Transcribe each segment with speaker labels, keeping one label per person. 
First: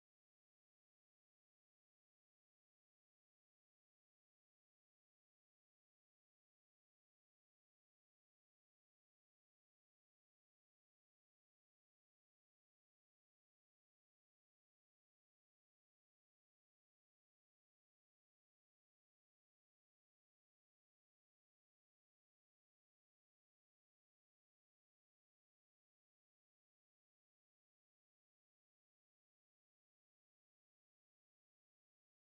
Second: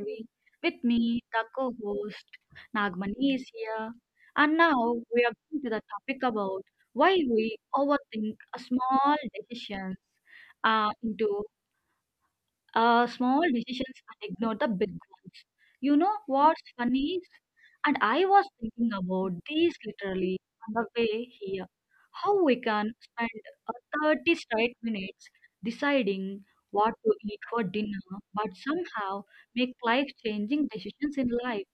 Speaker 1: Devi. With me, the co host, Nagmani is here. And now we are going to the topic about why we overthink a small decisions into small decisions and ignore the big ones. You know what's funny is, and I was thinking about this literally on the way here, how we can spend uh, 30 straight minutes deciding what to eat for dinner, but somehow make life-changing decisions in life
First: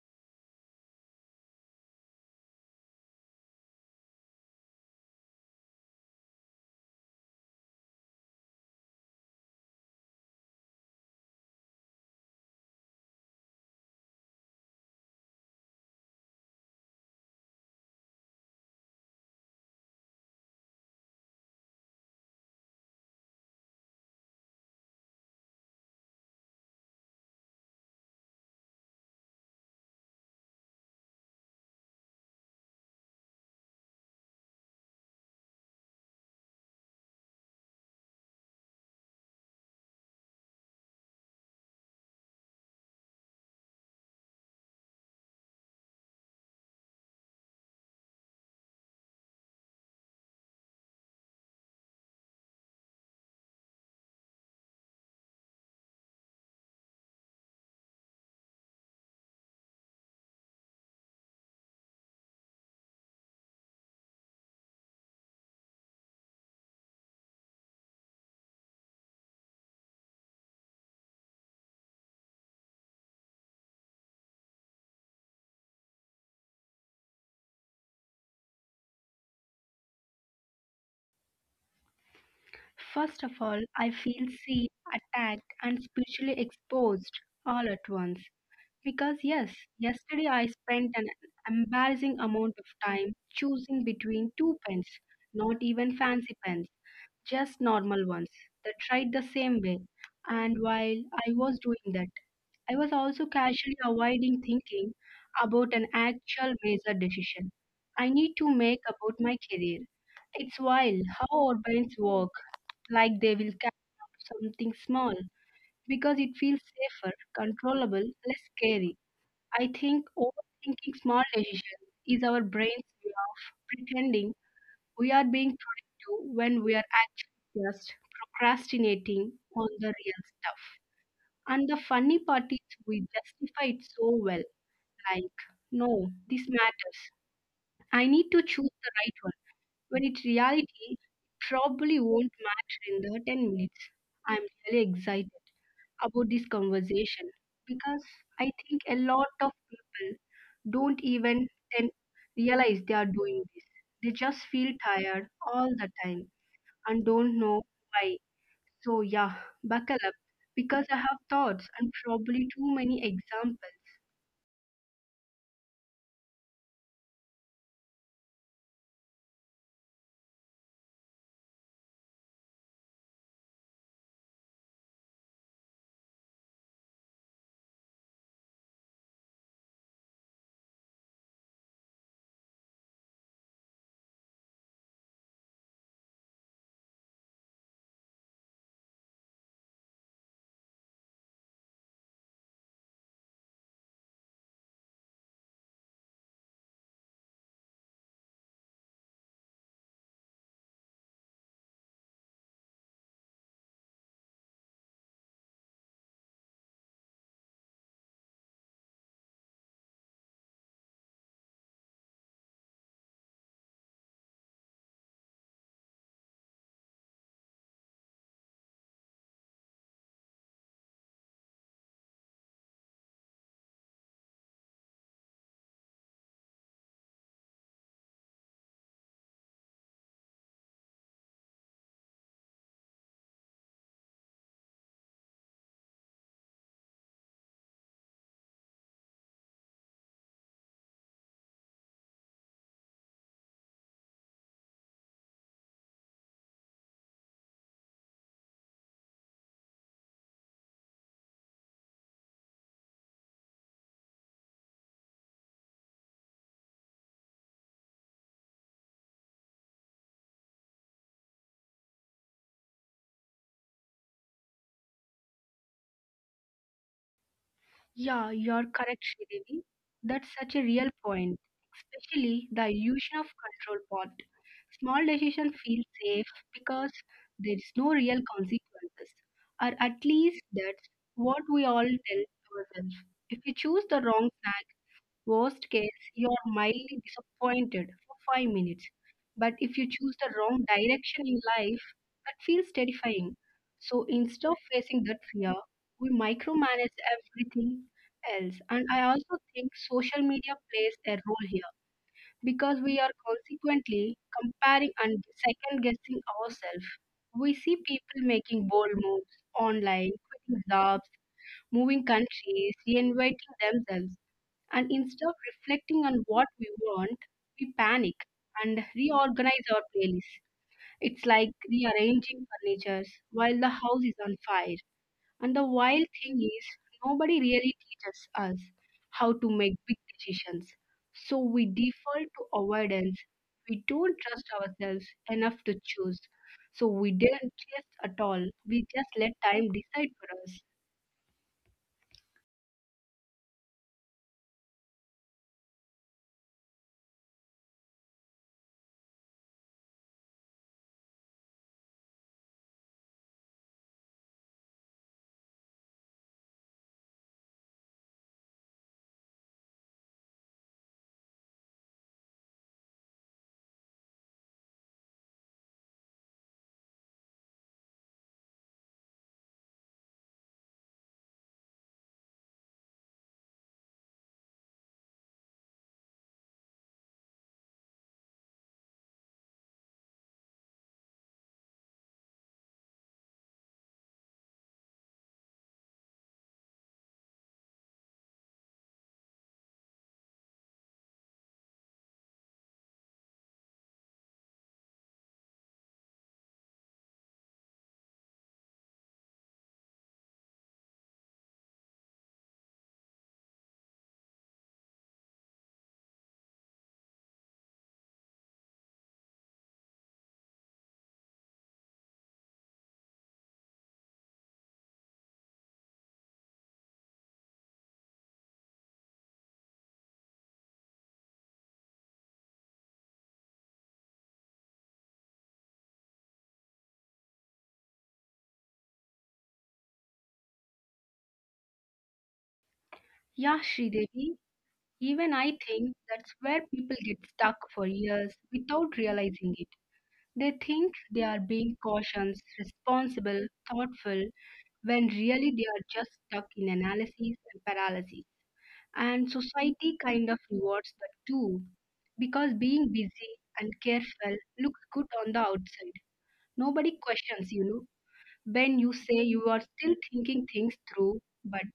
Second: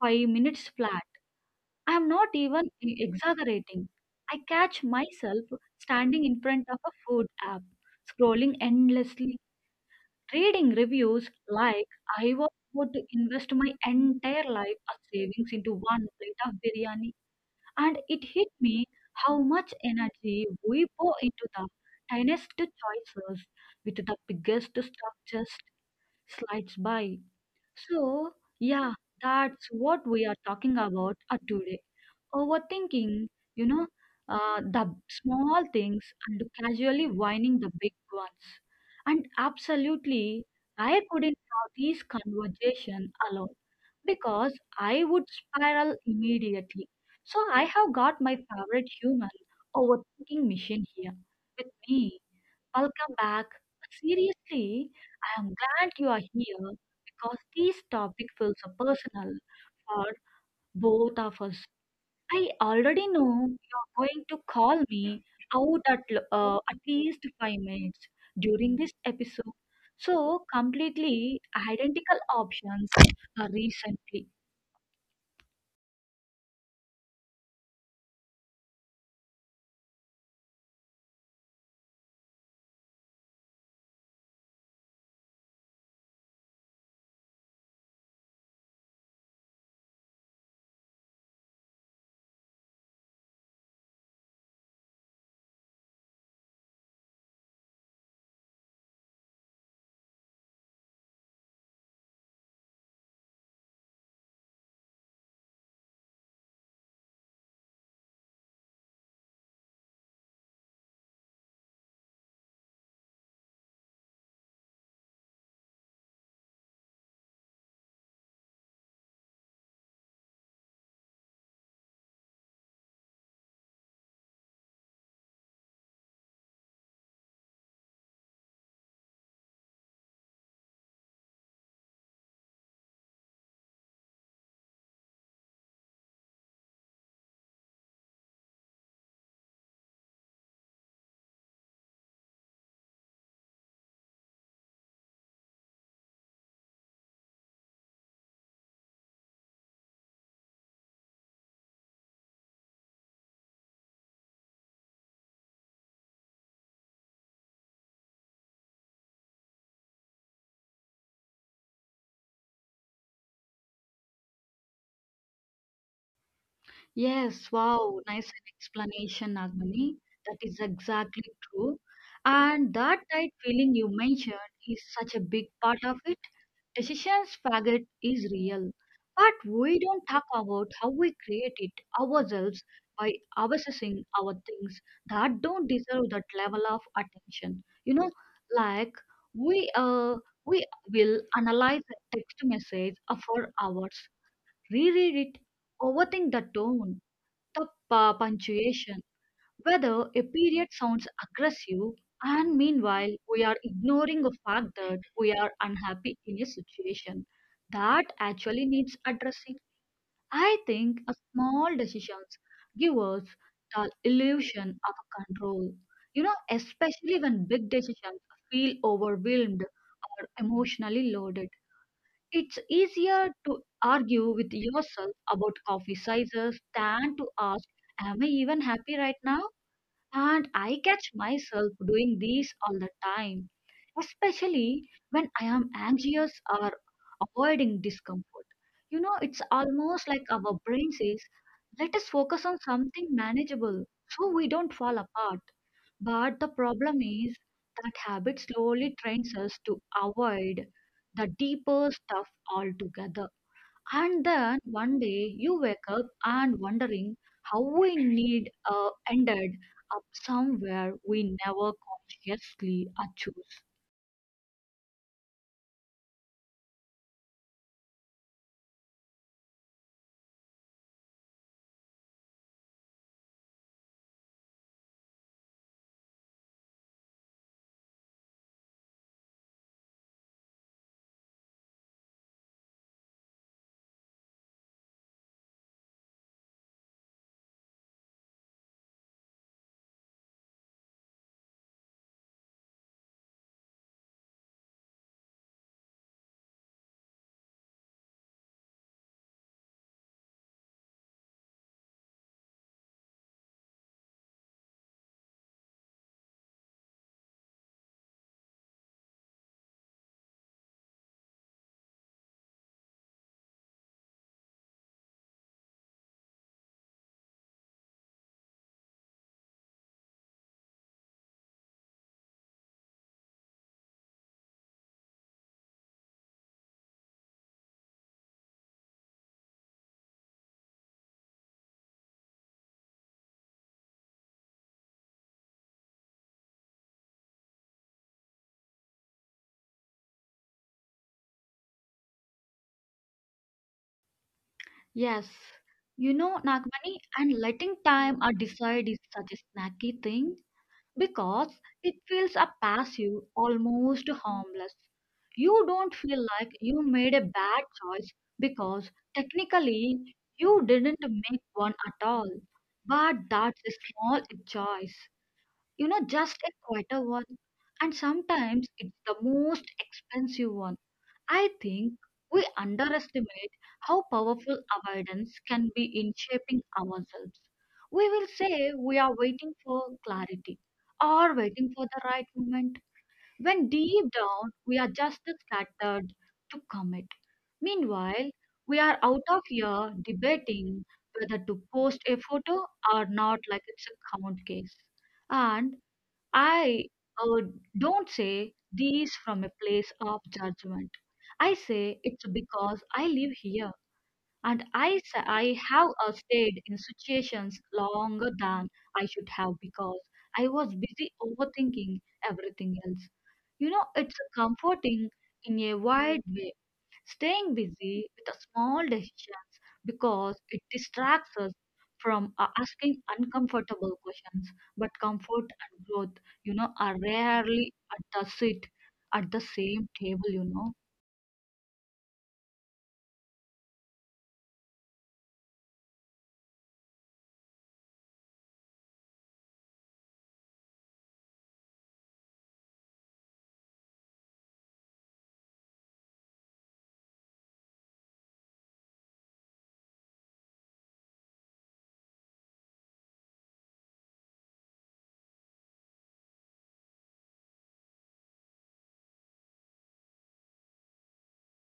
Speaker 1: 5 minutes flat. I'm not even exaggerating. I catch myself standing in front of a food app, scrolling endlessly reading reviews like I was about to invest my entire life of savings into one plate of biryani, and it hit me how much energy we pour into the tiniest choices with the biggest stuff just slides by. So, yeah, that's what we are talking about today. Overthinking, you know, the small things and casually whining the big ones. And absolutely, I couldn't have this conversation alone because I would spiral immediately. So I have got my favorite human overthinking machine here with me. Welcome back. Seriously, I am glad you are here because this topic feels so personal for both of us. I already know you're going to call me out at, at least five minutes during this episode. So, completely identical options recently.
Speaker 2: First of all, I feel seen, attacked, and spiritually exposed all at once. Because, yes, yesterday I spent an embarrassing amount of time choosing between two pens, not even fancy pens, just normal ones that tried the same way. And while I was doing that, I was also casually avoiding thinking about an actual major decision I need to make about my career. It's wild how our brains work like they will catch up something small because it feels safer, controllable, less scary. I think overthinking small decisions is our brain's way of pretending we are being productive when we are actually just procrastinating on the real stuff. And the funny part is we justify it so well, like, no, this matters. I need to choose the right one. When in reality, probably won't matter in the 10 minutes. I'm really excited about this conversation because I think a lot of people don't even then realize they are doing this. They just feel tired all the time and don't know why. So, yeah, buckle up because I have thoughts and probably too many examples.
Speaker 1: Yes, wow, nice explanation, Nagmani. That is exactly true. And that tight feeling you mentioned is such a big part of it. Decisions faggot is real, but we don't talk about how we create it ourselves by obsessing our things that don't deserve that level of attention. You know, like we uh we will analyze a text message for hours, reread it, overthink the tone the punctuation, whether a period sounds aggressive, and meanwhile we are ignoring the fact that we are unhappy in a situation that actually needs addressing. I think a small decisions give us the illusion of control. You know, especially when big decisions feel overwhelmed or emotionally loaded. It's easier to argue with yourself about coffee sizes than to ask, am I even happy right now? And I catch myself doing these all the time, especially when I am anxious or avoiding discomfort. You know, it's almost like our brain says, let us focus on something manageable so we don't fall apart. But the problem is that habit slowly trains us to avoid the deeper stuff altogether. And then one day you wake up and wondering how we need ended up somewhere we never consciously choose.
Speaker 2: Yeah, you're correct, Sridevi. That's such a real point, especially the illusion of control part. Small decisions feel safe because there is no real consequences, or at least that's what we all tell ourselves. If we choose the wrong worst case, you are mildly disappointed for 5 minutes. But if you choose the wrong direction in life, that feels terrifying. So instead of facing that fear, we micromanage everything else. And I also think social media plays a role here because we are consequently comparing and second guessing ourselves. We see people making bold moves online, quitting jobs, moving countries, reinventing themselves and instead of reflecting on what we want, we panic and reorganize our playlist. It's like rearranging furniture while the house is on fire. And the wild thing is, nobody really teaches us how to make big decisions. So we default to avoidance. We don't trust ourselves enough to choose. So we didn't chase at all. We just let time decide for us.
Speaker 1: Yes, you know, Nagmani, and letting time decide is such a snacky thing because it feels passive, almost harmless. You don't feel like you made a bad choice because technically you didn't make one at all. But that's a small choice, you know, just a quieter one. And sometimes it's the most expensive one. I think we underestimate how powerful avoidance can be in shaping ourselves. We will say we are waiting for clarity or waiting for the right moment, when deep down we are just scattered to commit. Meanwhile, we are out of here debating whether to post a photo or not, like it's a count case. And I uh, don't say these from a place of judgment. I say it's because I live here and I have stayed in situations longer than I should have because I was busy overthinking everything else. You know, it's comforting in a wide way staying busy with the small decisions because it distracts us from asking uncomfortable questions, but comfort and growth, you know, are rarely at the sit at the same table, you know.
Speaker 2: Yeah, Sridevi, even I think that's where people get stuck for years without realizing it. They think they are being cautious, responsible, thoughtful, when really they are just stuck in analysis and paralysis. And society kind of rewards that too, because being busy and careful looks good on the outside. Nobody questions, you know, when you say you are still thinking things through, but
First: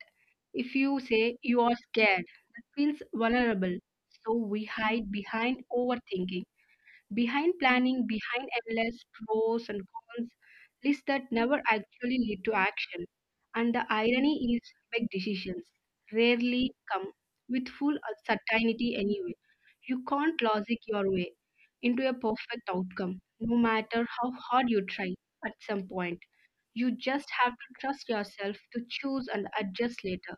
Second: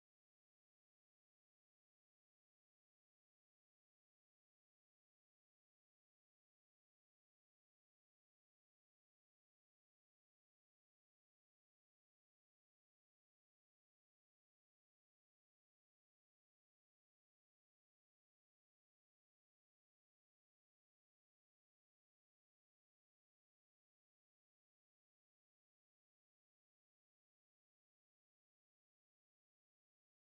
Speaker 2: if you say you are scared, that feels vulnerable. So we hide behind overthinking, behind planning, behind endless pros and cons lists that never actually lead to action. And the irony is, big decisions rarely come with full certainty anyway. You can't logic your way into a perfect outcome, no matter how hard you try at some point. You just have to trust yourself to choose and adjust later.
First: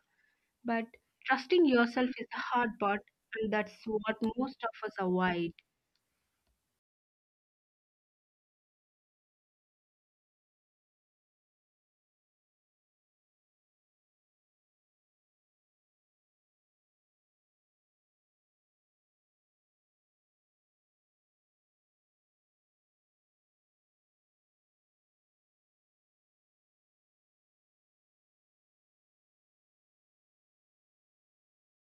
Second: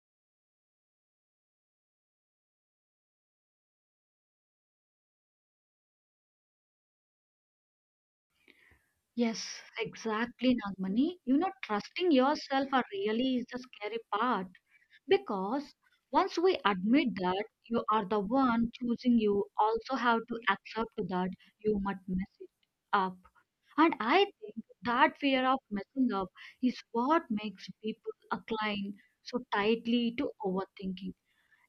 Speaker 2: But trusting yourself is the hard part, and that's what most of us avoid.
Speaker 1: Yes, exactly, Nagmani, you know, trusting yourself are really is the scary part because once we admit that you are the one choosing, you also have to accept that you might mess it up. And I think that fear of messing up is what makes people incline so tightly to overthinking.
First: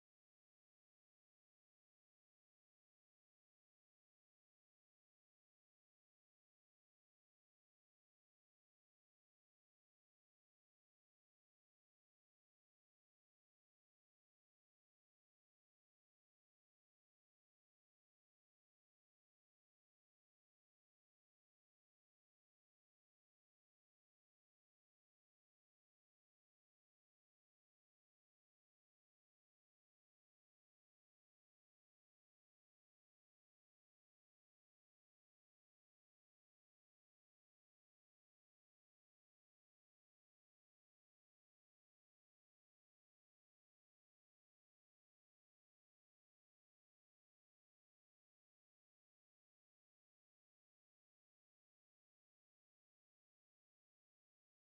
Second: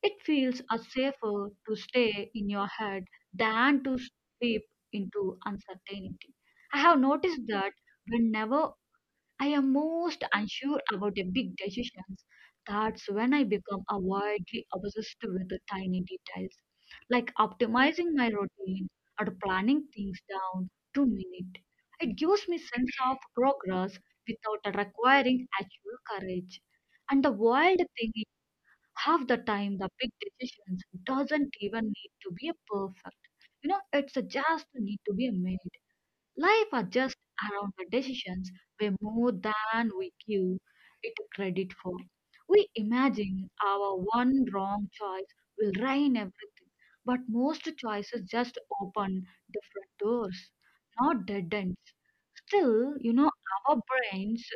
Speaker 1: It feels a safer to stay in your head than to slip into uncertainty. I have noticed that whenever I am most unsure about the big decisions. That's when I become avoidly obsessed with the tiny details, like optimizing my routine or planning things down to minute. It gives me sense of progress without requiring actual courage. And the wild thing is, half the time the big decisions doesn't even need to be perfect. You know, it's just need to be made. Life adjusts around the decisions way more than we give it credit for. We imagine our one wrong choice will ruin everything, but most choices just open different doors, not dead ends. Still, you know, our brains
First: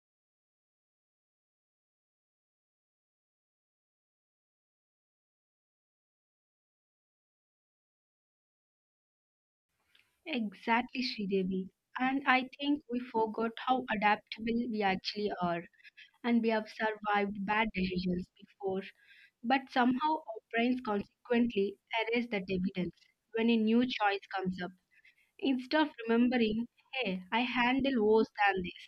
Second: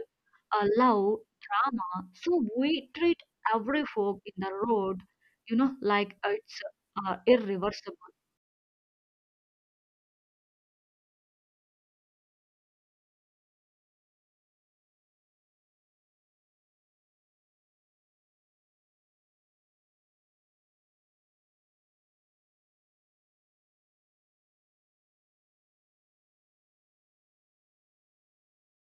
Speaker 1: love drama, so we treat every fork in the road, you know, like it's irreversible.
Speaker 2: Exactly, Sridevi. And I think we forgot how adaptable we actually are, and we have survived bad decisions before, but somehow our brains consequently erase that evidence when a new choice comes up. Instead of remembering, hey, I handle worse than this,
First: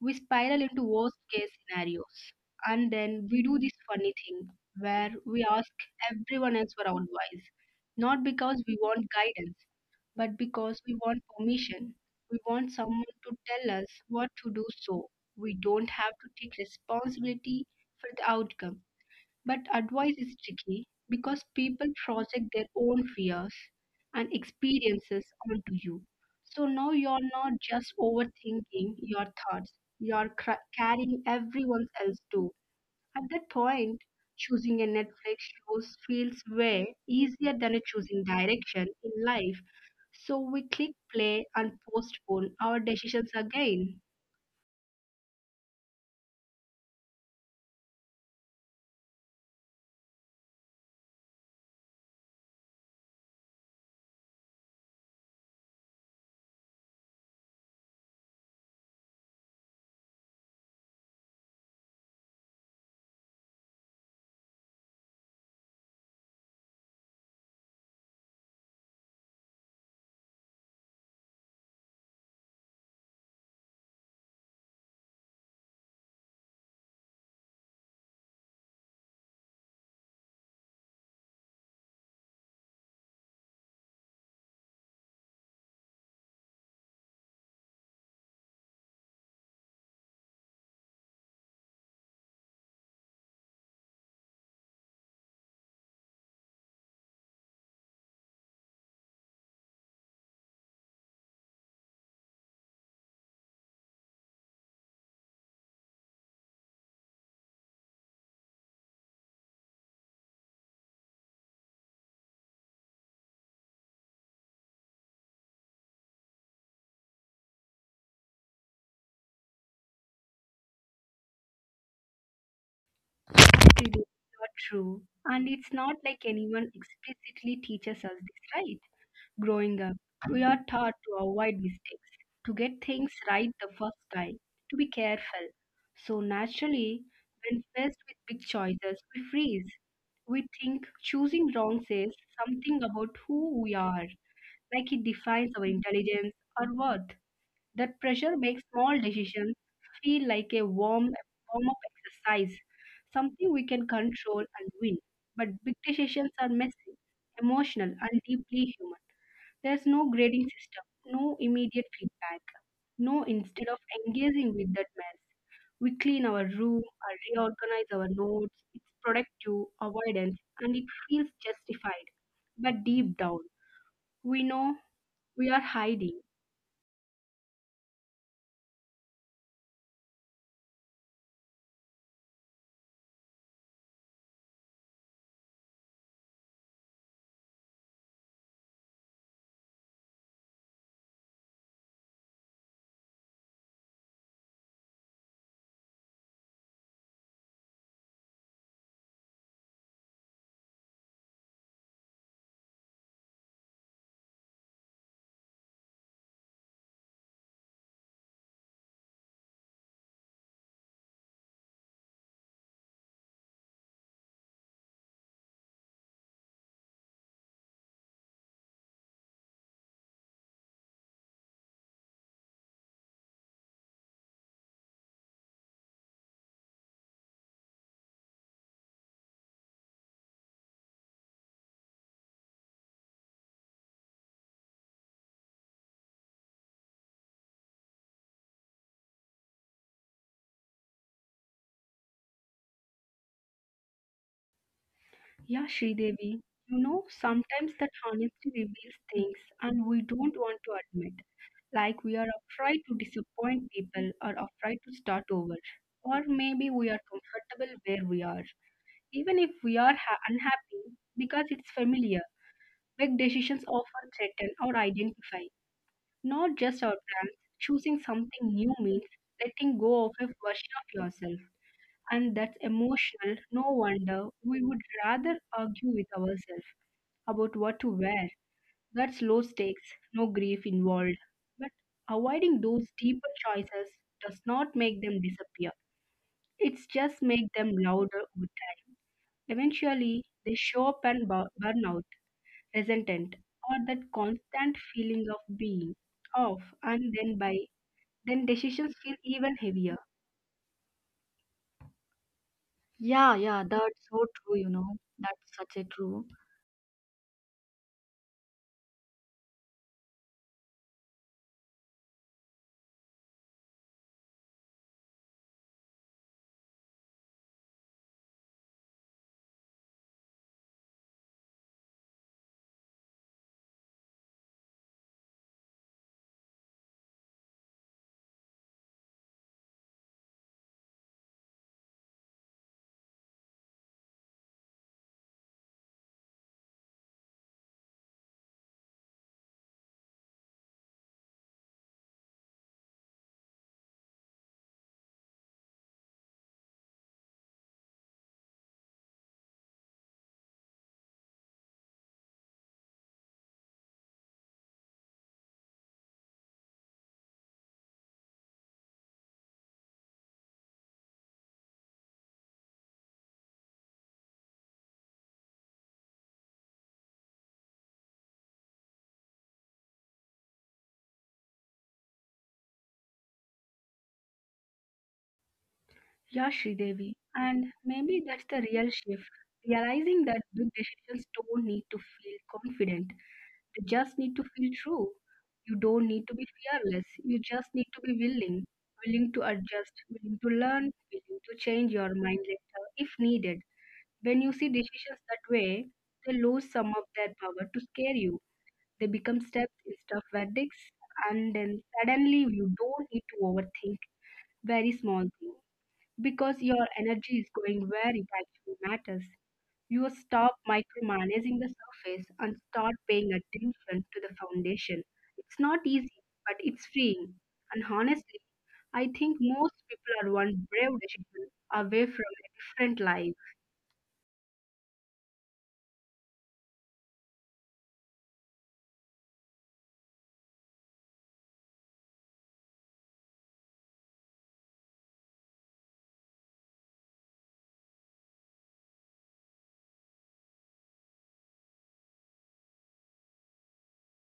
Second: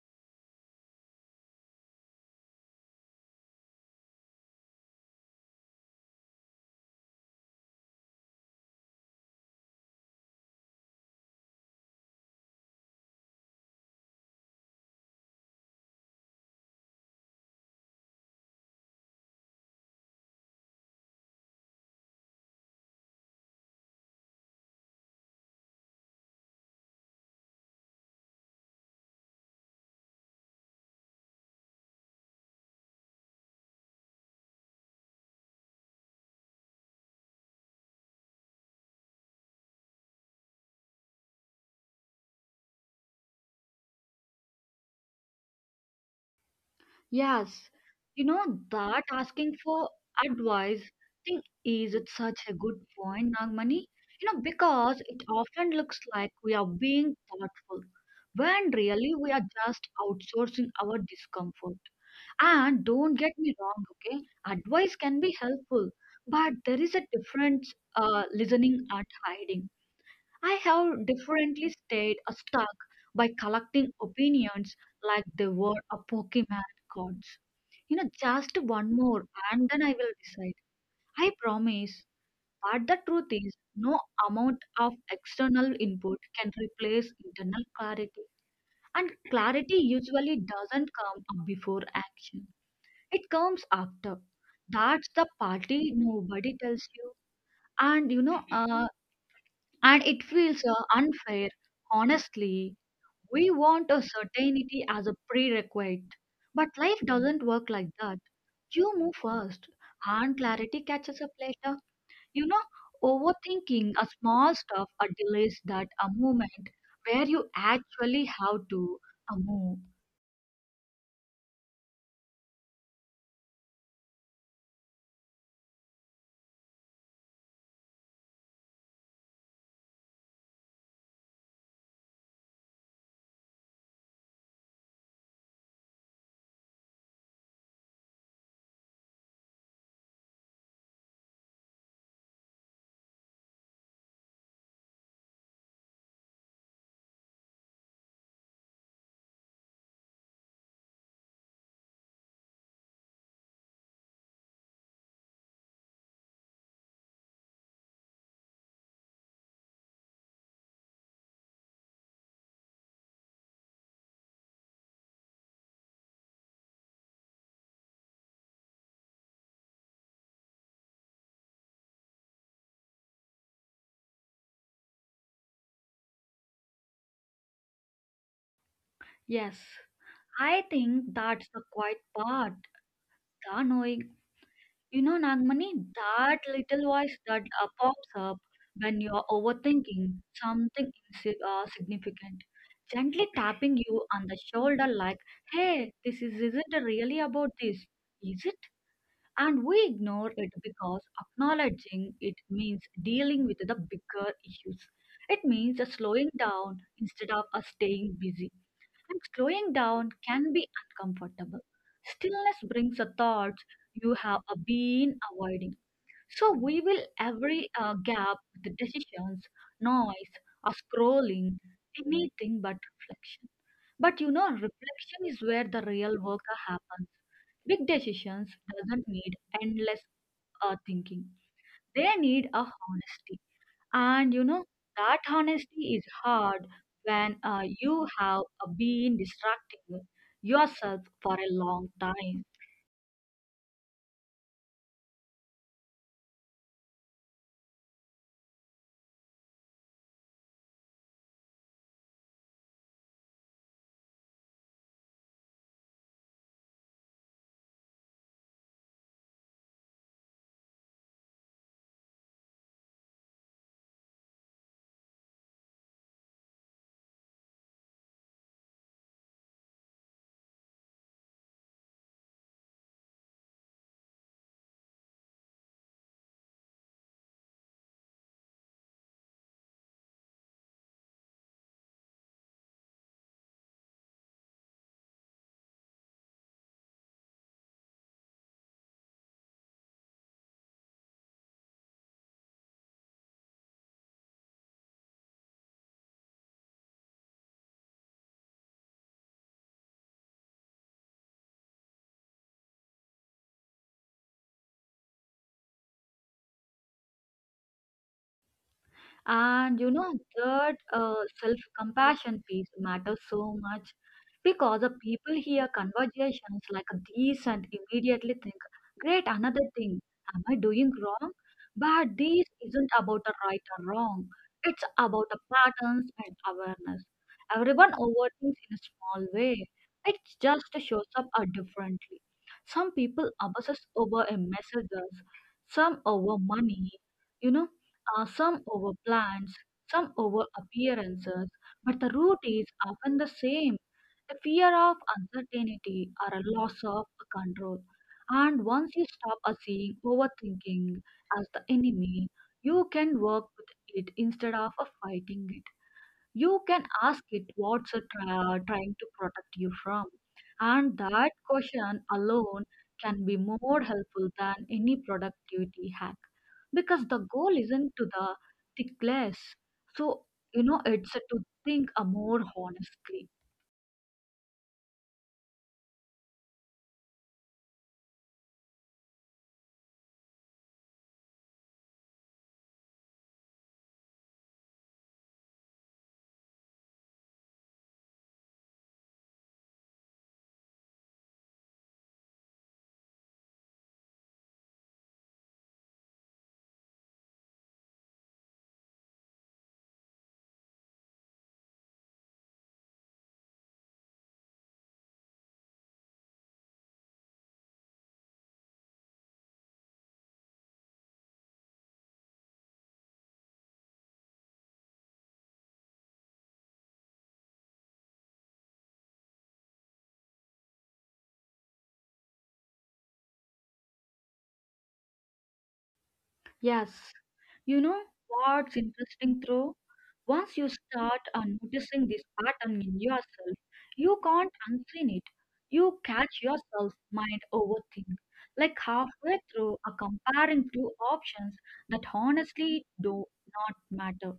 Speaker 2: we spiral into worst case scenarios. And then we do this funny thing where we ask everyone else for advice, not because we want guidance, but because we want permission. We want someone to tell us what to do so we don't have to take responsibility for the outcome. But advice is tricky because people project their own fears and experiences onto you. So now you're not just overthinking your thoughts, you're carrying everyone else too. At that point, choosing a Netflix show feels way easier than a choosing direction in life. So we click play and postpone our decisions again.
Speaker 1: Yes, you know, that asking for advice thing is it's such a good point, Nagmani. You know, because it often looks like we are being thoughtful when really we are just outsourcing our discomfort. And don't get me wrong, okay? Advice can be helpful, but there is a difference listening and hiding. I have differently stayed stuck by collecting opinions like they were a Pokemon cards. You know, just one more and then I will decide. I promise. But the truth is, no amount of external input can replace internal clarity. And clarity usually doesn't come up before action, it comes after. That's the party nobody tells you. And you know, uh, and it feels unfair honestly, we want a certainty as a prerequisite, but life doesn't work like that. You move first, and clarity catches up later. You know, overthinking a small stuff or delays that a moment where you actually have to move.
Speaker 2: It is not true. And it's not like anyone explicitly teaches us this, right? Growing up, we are taught to avoid mistakes, to get things right the first time, to be careful. So naturally, when faced with big choices, we freeze. We think choosing wrong says something about who we are, like it defines our intelligence or worth. That pressure makes small decisions feel like a warm up exercise, something we can control and win. But big decisions are messy, emotional, and deeply human. There's no grading system, no immediate feedback. No, instead of engaging with that mess, we clean our room or reorganize our notes. It's productive avoidance and it feels justified. But deep down, we know we are hiding.
Speaker 1: Yes, I think that's the quiet part, the knowing. You know, Nagmani, that little voice that pops up when you're overthinking something insi significant, gently tapping you on the shoulder like, hey, this is, isn't really about this, is it? And we ignore it because acknowledging it means dealing with the bigger issues. It means slowing down instead of us staying busy. And slowing down can be uncomfortable. Stillness brings the thoughts you have been avoiding. So we will every gap with the decisions, noise, or scrolling, anything but reflection. But you know, reflection is where the real work happens. Big decisions doesn't need endless thinking. They need a honesty, and you know that honesty is hard when you have been distracting yourself for a long time.
Speaker 2: Yeah, Sridevi, you know, sometimes that honesty reveals things and we don't want to admit. Like we are afraid to disappoint people or afraid to start over. Or maybe we are comfortable where we are. Even if we are unhappy because it's familiar, big decisions often threaten or identify, not just our plans. Choosing something new means letting go of a version of yourself. And that's emotional. No wonder we would rather argue with ourselves about what to wear. That's low stakes, no grief involved. But avoiding those deeper choices does not make them disappear. It's just make them louder over time. Eventually, they show up and burn out, resentment, or that constant feeling of being off, and then by then decisions feel even heavier. Yeah, yeah, that's so true, you know. That's such a true.
Speaker 1: And you know that self-compassion piece matters so much because the people hear conversations like these and immediately think, "Great, another thing. Am I doing wrong?" But this isn't about a right or wrong. It's about the patterns and awareness. Everyone overthinks in a small way. It just shows up differently. Some people obsess over a message, some over money. You know some over plans, some over appearances, but the root is often the same a fear of uncertainty or a loss of control. And once you stop seeing overthinking as the enemy, you can work with it instead of fighting it. You can ask it what's it trying to protect you from, and that question alone can be more helpful than any productivity hack because the goal isn't to the tick less, so you know it's to think a more honestly.
Speaker 2: Yeah, Devi, and maybe that's the real shift, realizing that big decisions don't need to feel confident. They just need to feel true. You don't need to be fearless. You just need to be willing, willing to adjust, willing to learn, willing to change your mind later if needed. When you see decisions that way, they lose some of their power to scare you. They become steps instead of verdicts, and then suddenly you don't need to overthink very small things because your energy is going where it actually matters. You will stop micromanaging the surface and start paying attention to the foundation. It's not easy, but it's freeing. And honestly, I think most people are one brave decision away from a different life.
Speaker 1: Yes, you know what's interesting though? Once you start noticing this pattern in yourself, you can't unseen it. You catch yourself mind overthink, like halfway through a comparing two options that honestly do not matter.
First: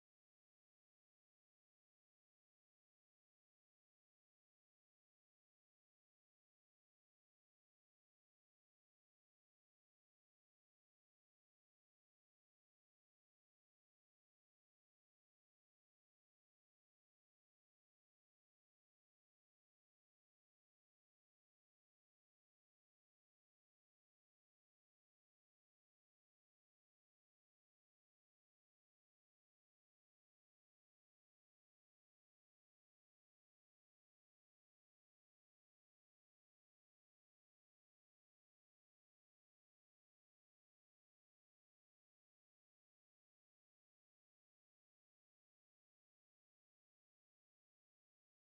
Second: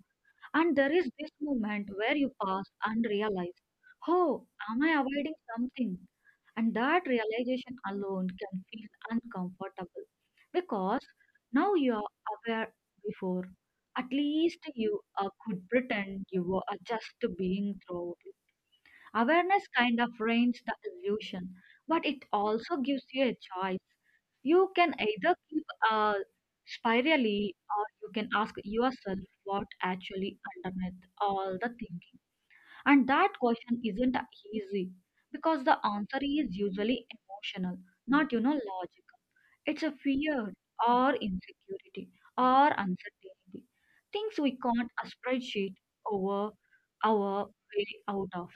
Speaker 1: And there is this moment where you pause and realize, oh, am I avoiding something? And that realization alone can feel uncomfortable because now you are aware before. At least you could pretend you were just being through it. Awareness kind of ruins the illusion, but it also gives you a choice. You can either keep uh, spirally or you can ask yourself what actually underneath all the thinking. And that question isn't easy because the answer is usually emotional, not you know logical. It's a fear or insecurity or uncertainty, things we can't a spreadsheet over our way out of.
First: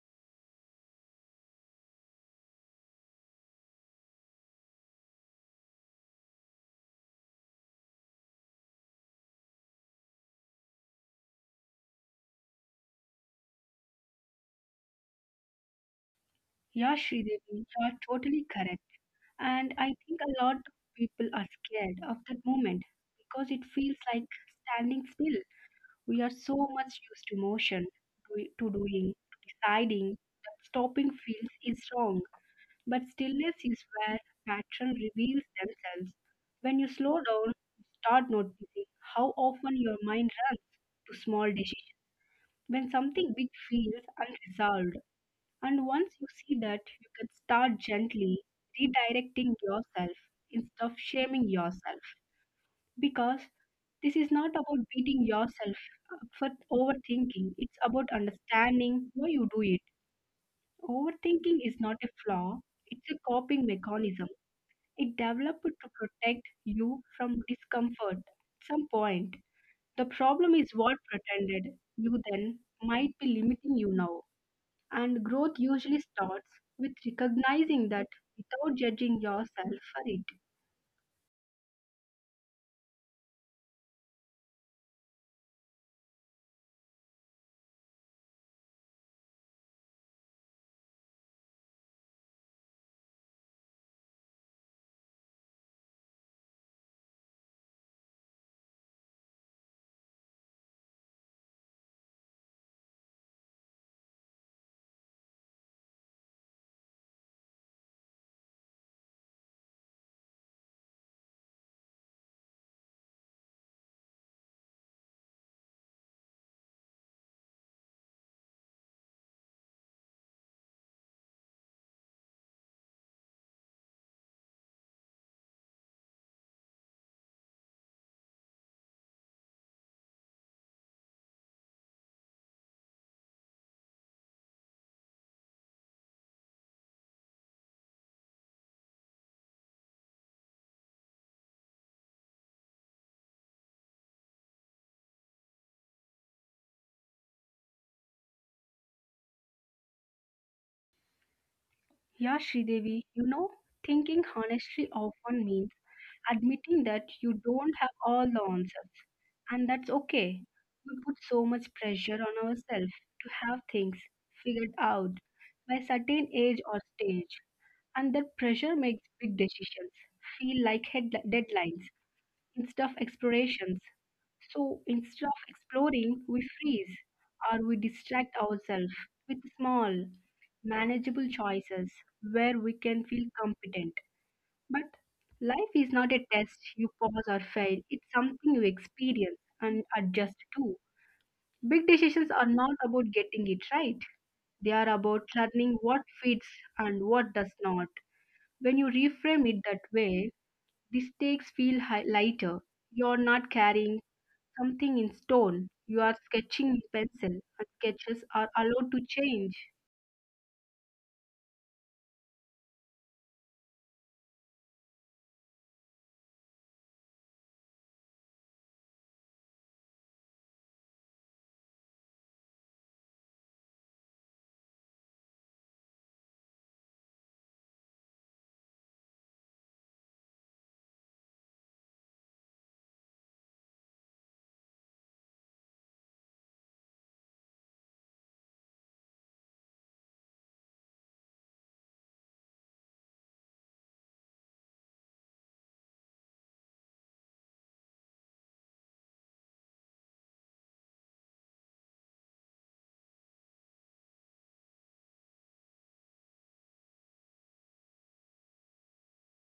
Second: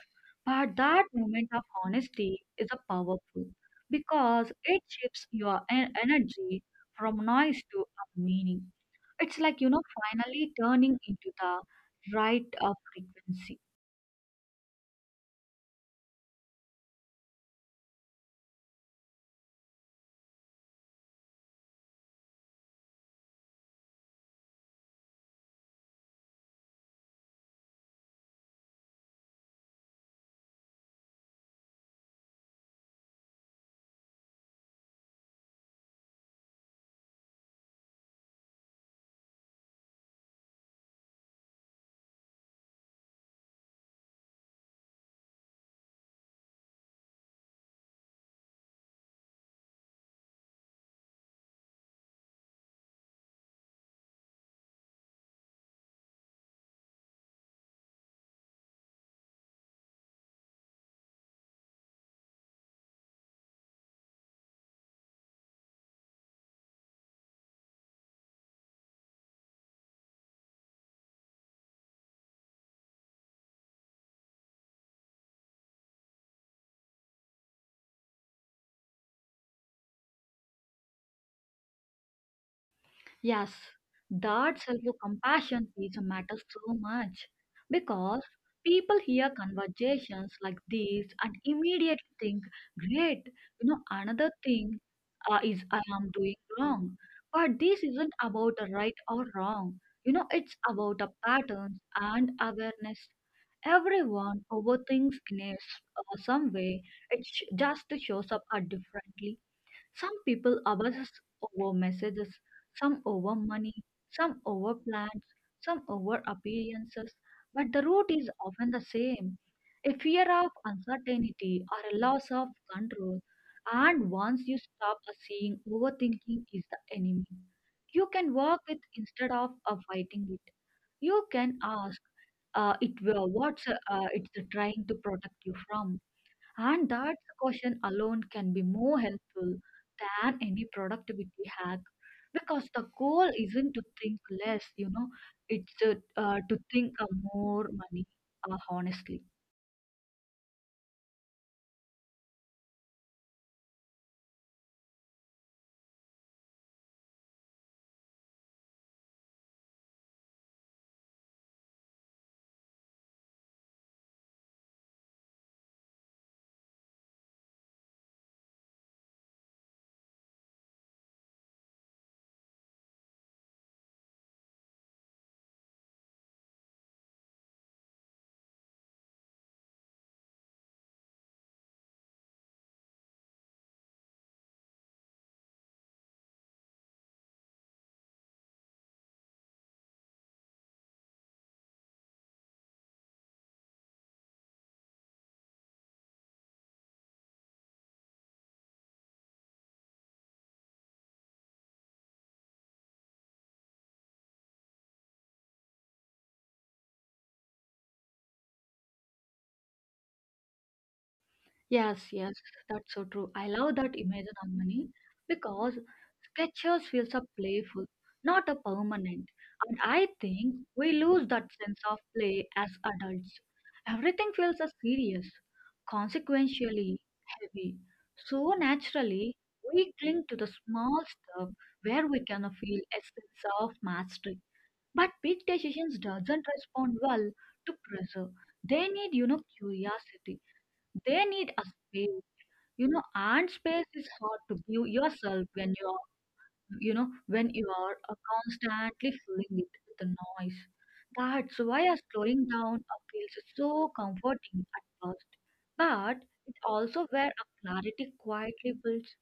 Speaker 1: But that moment of honesty is a powerful because it shifts your energy from noise to a meaning. It's like you know finally turning into the right of frequency.
Speaker 2: Yeah, Sridevi, you are totally correct. And I think a lot of people are scared of that moment because it feels like standing still. We are so much used to motion, to doing, to deciding, that stopping feels is wrong. But stillness is where patterns reveals themselves. When you slow down, you start noticing how often your mind runs to small decisions. When something big feels unresolved, and once you see that, you can start gently redirecting yourself instead of shaming yourself, because this is not about beating yourself up for overthinking. It's about understanding why you do it. Overthinking is not a flaw, it's a coping mechanism. It developed to protect you from discomfort at some point. The problem is what pretended you then might be limiting you now, and growth usually starts with recognizing that without judging yourself for it.
Speaker 1: Yes, that self-compassion piece matters so much because people hear conversations like these and immediately think, great, you know, another thing is I am doing wrong. But this isn't about a right or wrong. You know, it's about a patterns and awareness. Everyone overthinks in a, some way. It just shows up differently. Some people obsess over messages, some over money, some over plans, some over appearances, but the root is often the same, a fear of uncertainty or a loss of control. And once you stop seeing, overthinking is the enemy. You can work with instead of fighting it. You can ask what's it's trying to protect you from. And that caution alone can be more helpful than any productivity hack because the goal isn't to think less, you know, it's to to think more money honestly.
Speaker 2: Yeah, Shridevi, you know, thinking honestly often means admitting that you don't have all the answers. And that's okay. We put so much pressure on ourselves to have things figured out by a certain age or stage. And that pressure makes big decisions feel like deadlines instead of explorations. So instead of exploring, we freeze or we distract ourselves with small, manageable choices where we can feel competent. But life is not a test you pass or fail, it's something you experience and adjust to. Big decisions are not about getting it right, they are about learning what fits and what does not. When you reframe it that way, the stakes feel lighter. You're not carrying something in stone, you are sketching in pencil, and sketches are allowed to change.
Speaker 1: Yes, yes, that's so true. I love that image, Nandini, because sketches feels a playful, not a permanent. And I think we lose that sense of play as adults. Everything feels a serious, consequentially heavy. So naturally, we cling to the small stuff where we can feel a sense of mastery. But big decisions doesn't respond well to pressure. They need, you know, curiosity. They need a space, you know, and space is hard to give yourself when you are, you know, when you are constantly filling it with the noise. That's why a slowing down feels so comforting at first, but it also where a clarity quietly builds.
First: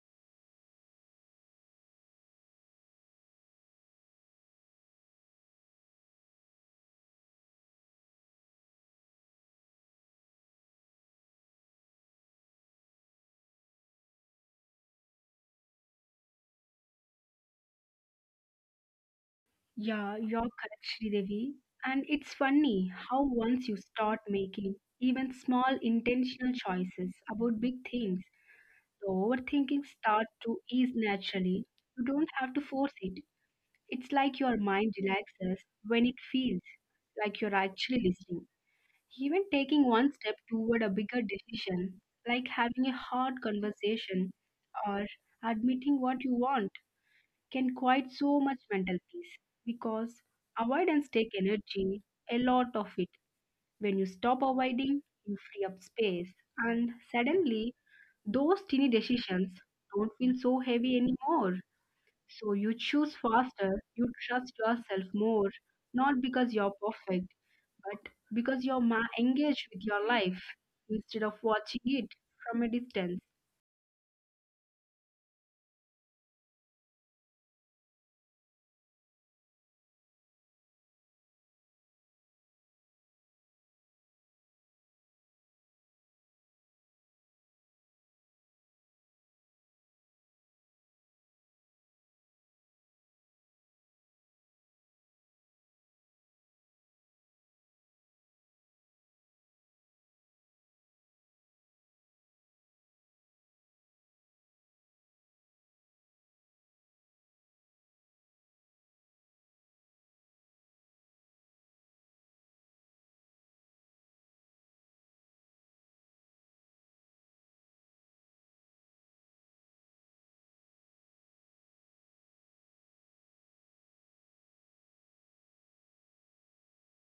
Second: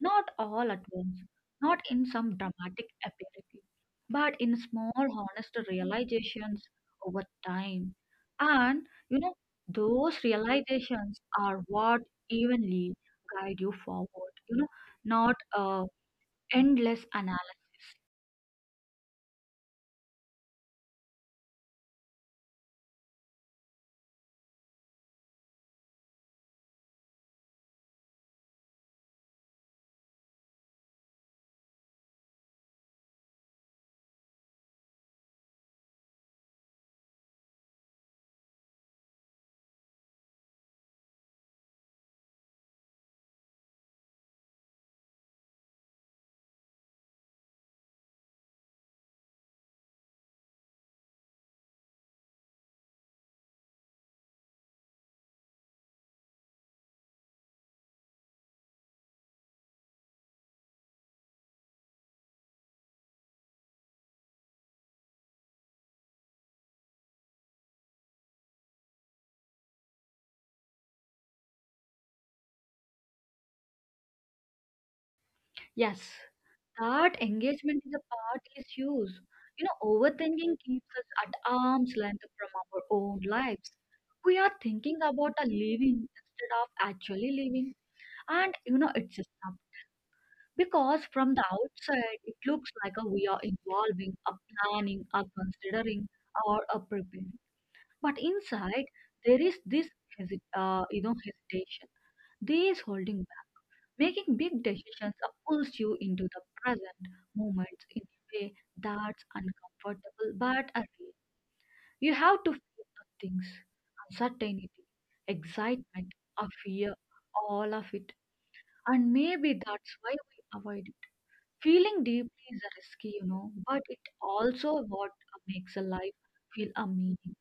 Speaker 1: Not all at once, not in some dramatic aperitif, but in small, honest realizations over time. And you know, those realizations are what evenly guide you forward, you know, not endless analysis.
Speaker 2: Yeah, you're correct, Sridevi. And it's funny how once you start making even small intentional choices about big things, the overthinking starts to ease naturally. You don't have to force it. It's like your mind relaxes when it feels like you're actually listening. Even taking one step toward a bigger decision, like having a hard conversation or admitting what you want, can quiet so much mental peace because avoidance takes energy, a lot of it. When you stop avoiding, you free up space, and suddenly those teeny decisions don't feel so heavy anymore. So you choose faster, you trust yourself more, not because you're perfect, but because you're engaged with your life instead of watching it from a distance.
Speaker 1: Yes, that engagement is a part is huge. You know, overthinking keeps us at arm's length from our own lives. We are thinking about a living instead of actually living. And you know, it's just up. Because from the outside, it looks like a, we are involving, a planning, a considering, or a preparing. But inside, there is this you know, hesitation. This holding back, making big decisions pulls you into the present moment in a way that's uncomfortable but a real. You have to feel the things, uncertainty, excitement, a fear, all of it. And maybe that's why we avoid it. Feeling deeply is risky, you know, but it also what makes a life feel a meaning.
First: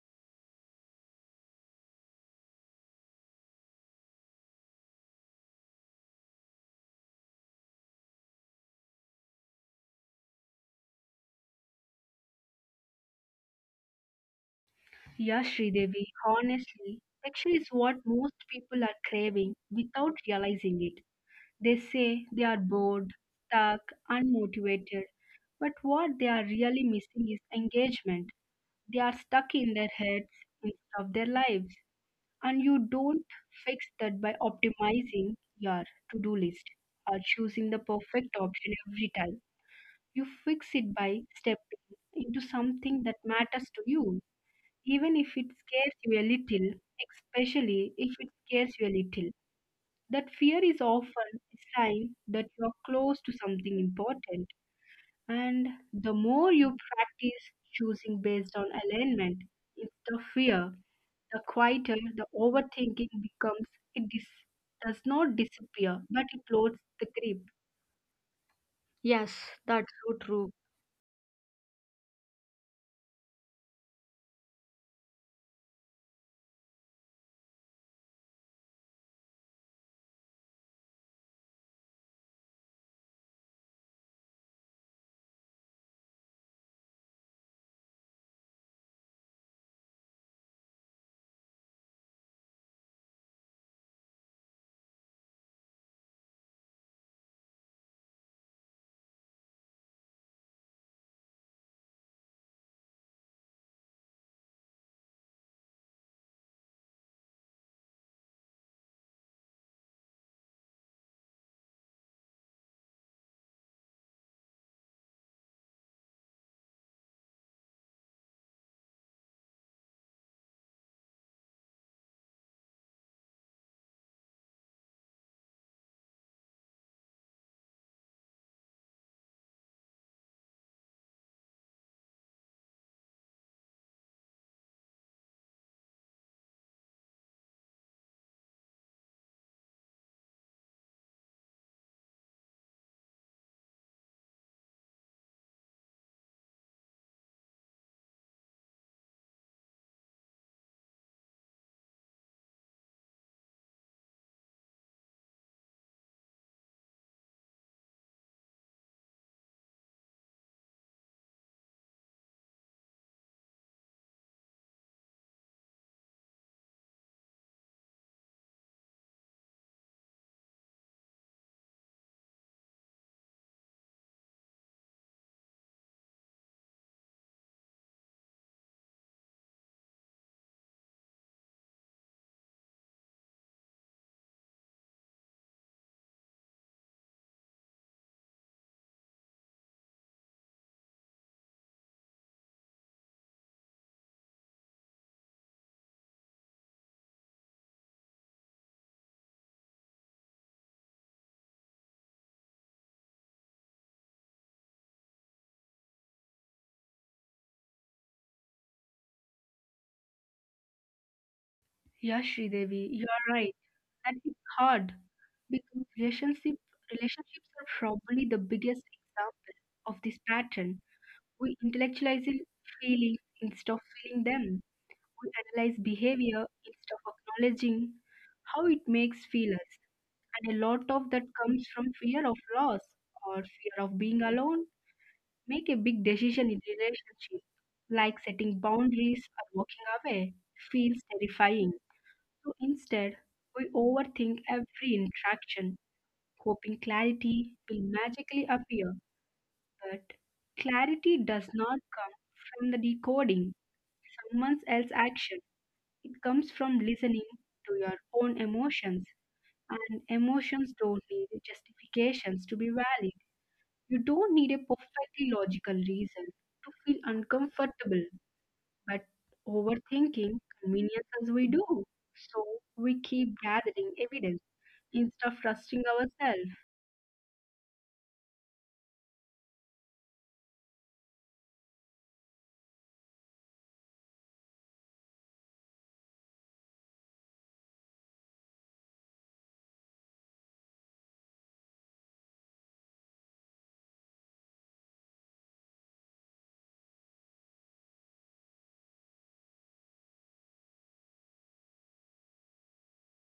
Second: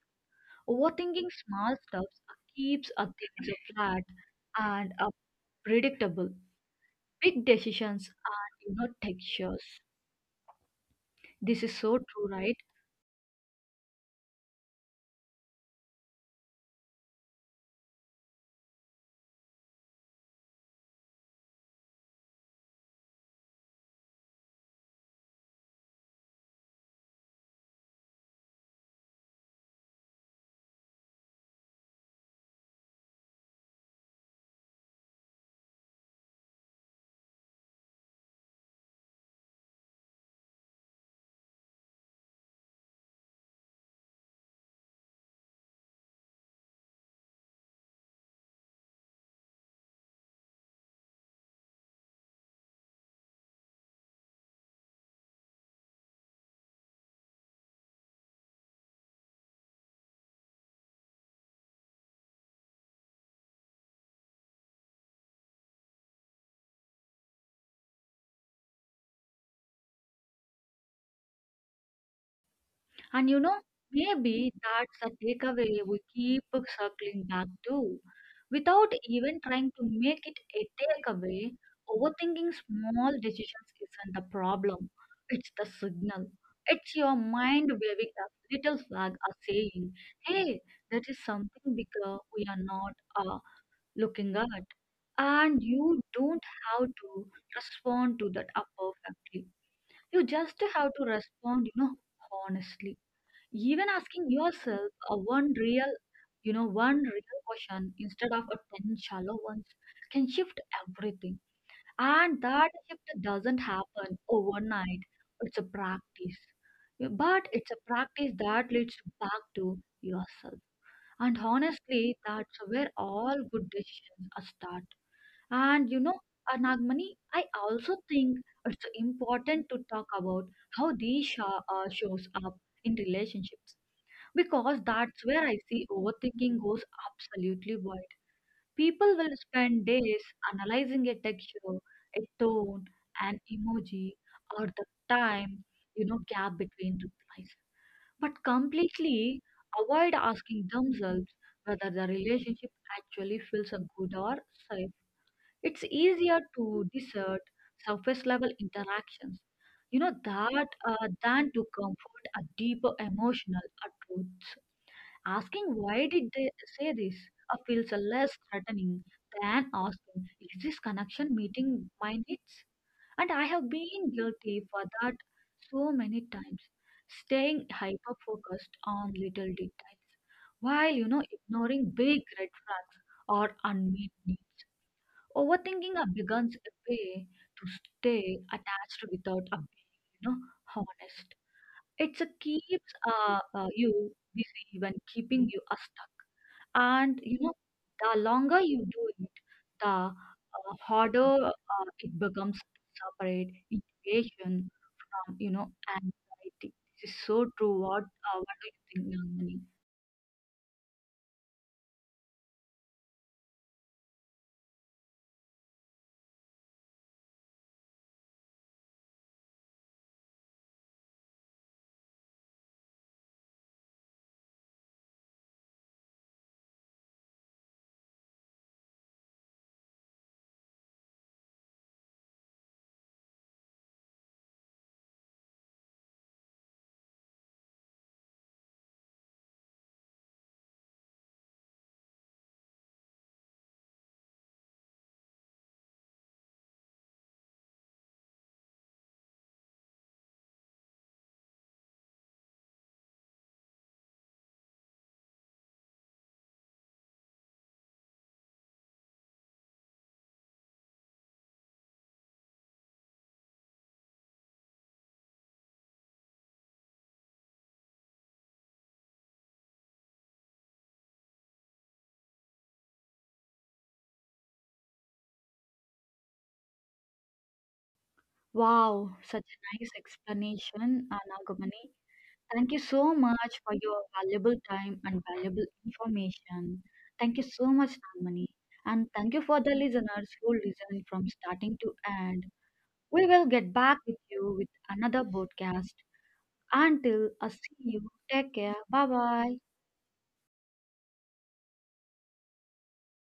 Speaker 1: Overthinking small stuffs keeps a things flat and a predictable. Big decisions and you know textures. This is so true, right?
Speaker 2: Yeah, Sridevi, honestly, action is what most people are craving without realizing it. They say they are bored, stuck, unmotivated, but what they are really missing is engagement. They are stuck in their heads instead of their lives. And you don't fix that by optimizing your to do list or choosing the perfect option every time. You fix it by stepping into something that matters to you even if it scares you a little, especially if it scares you a little. That fear is often a sign that you are close to something important. And the more you practice choosing based on alignment instead of fear, the quieter the overthinking becomes. It does not disappear, but it loses the grip. Yes, that's so true.
Speaker 1: And you know, maybe that's the takeaway we keep circling back to. Without even trying to make it a takeaway, overthinking small decisions isn't the problem. It's the signal. It's your mind waving a little flag or saying, hey, there is something bigger we are not looking at. And you don't have to respond to that perfectly. You just have to respond, you know, honestly, even asking yourself a one real question instead of a 10 shallow ones can shift everything, and that shift doesn't happen overnight. It's a practice. Yeah, but it's a practice that leads back to yourself, and honestly that's where all good decisions are start. And you know, anagmani, I also think it's important to talk about how shows up in relationships because that's where I see overthinking goes absolutely wild. People will spend days analyzing a texture, a tone, an emoji, or the time, you know, gap between replies, but completely avoid asking themselves whether the relationship actually feels good or safe. It's easier to desert surface level interactions, you know, that than to comfort a deeper emotional truth. Asking why did they say this feels less threatening than asking, is this connection meeting my needs? And I have been guilty for that so many times, staying hyper focused on little details while you know ignoring big red flags or unmet needs. Overthinking becomes a way to stay attached without a being, you know, honest. It's a keeps you busy when keeping you stuck. And you know, the longer you do it, the harder it becomes to separate intuition from you know anxiety. This is so true. What do you think, Nagamani?
Speaker 2: Yeah, Sridevi, you are right. And it's hard because relationships are probably the biggest example of this pattern. We intellectualize feelings instead of feeling them. We analyze behavior instead of acknowledging how it makes feel us. And a lot of that comes from fear of loss or fear of being alone. Make a big decision in relationship, like setting boundaries or walking away, feels terrifying. So instead, we overthink every interaction, hoping clarity will magically appear. But clarity does not come from the decoding someone else's action. It comes from listening to your own emotions. And emotions don't need justifications to be valid. You don't need a perfectly logical reason to feel uncomfortable, but overthinking convenience as we do. So we keep gathering evidence instead of trusting ourselves.
Speaker 1: Wow, such a nice explanation, Nagamani. Thank you so much for your valuable time and valuable information. Thank you so much, Nagamani. And thank you for the listeners who listen from starting to end. We will get back with you with another broadcast. Until I see you, take care. Bye bye.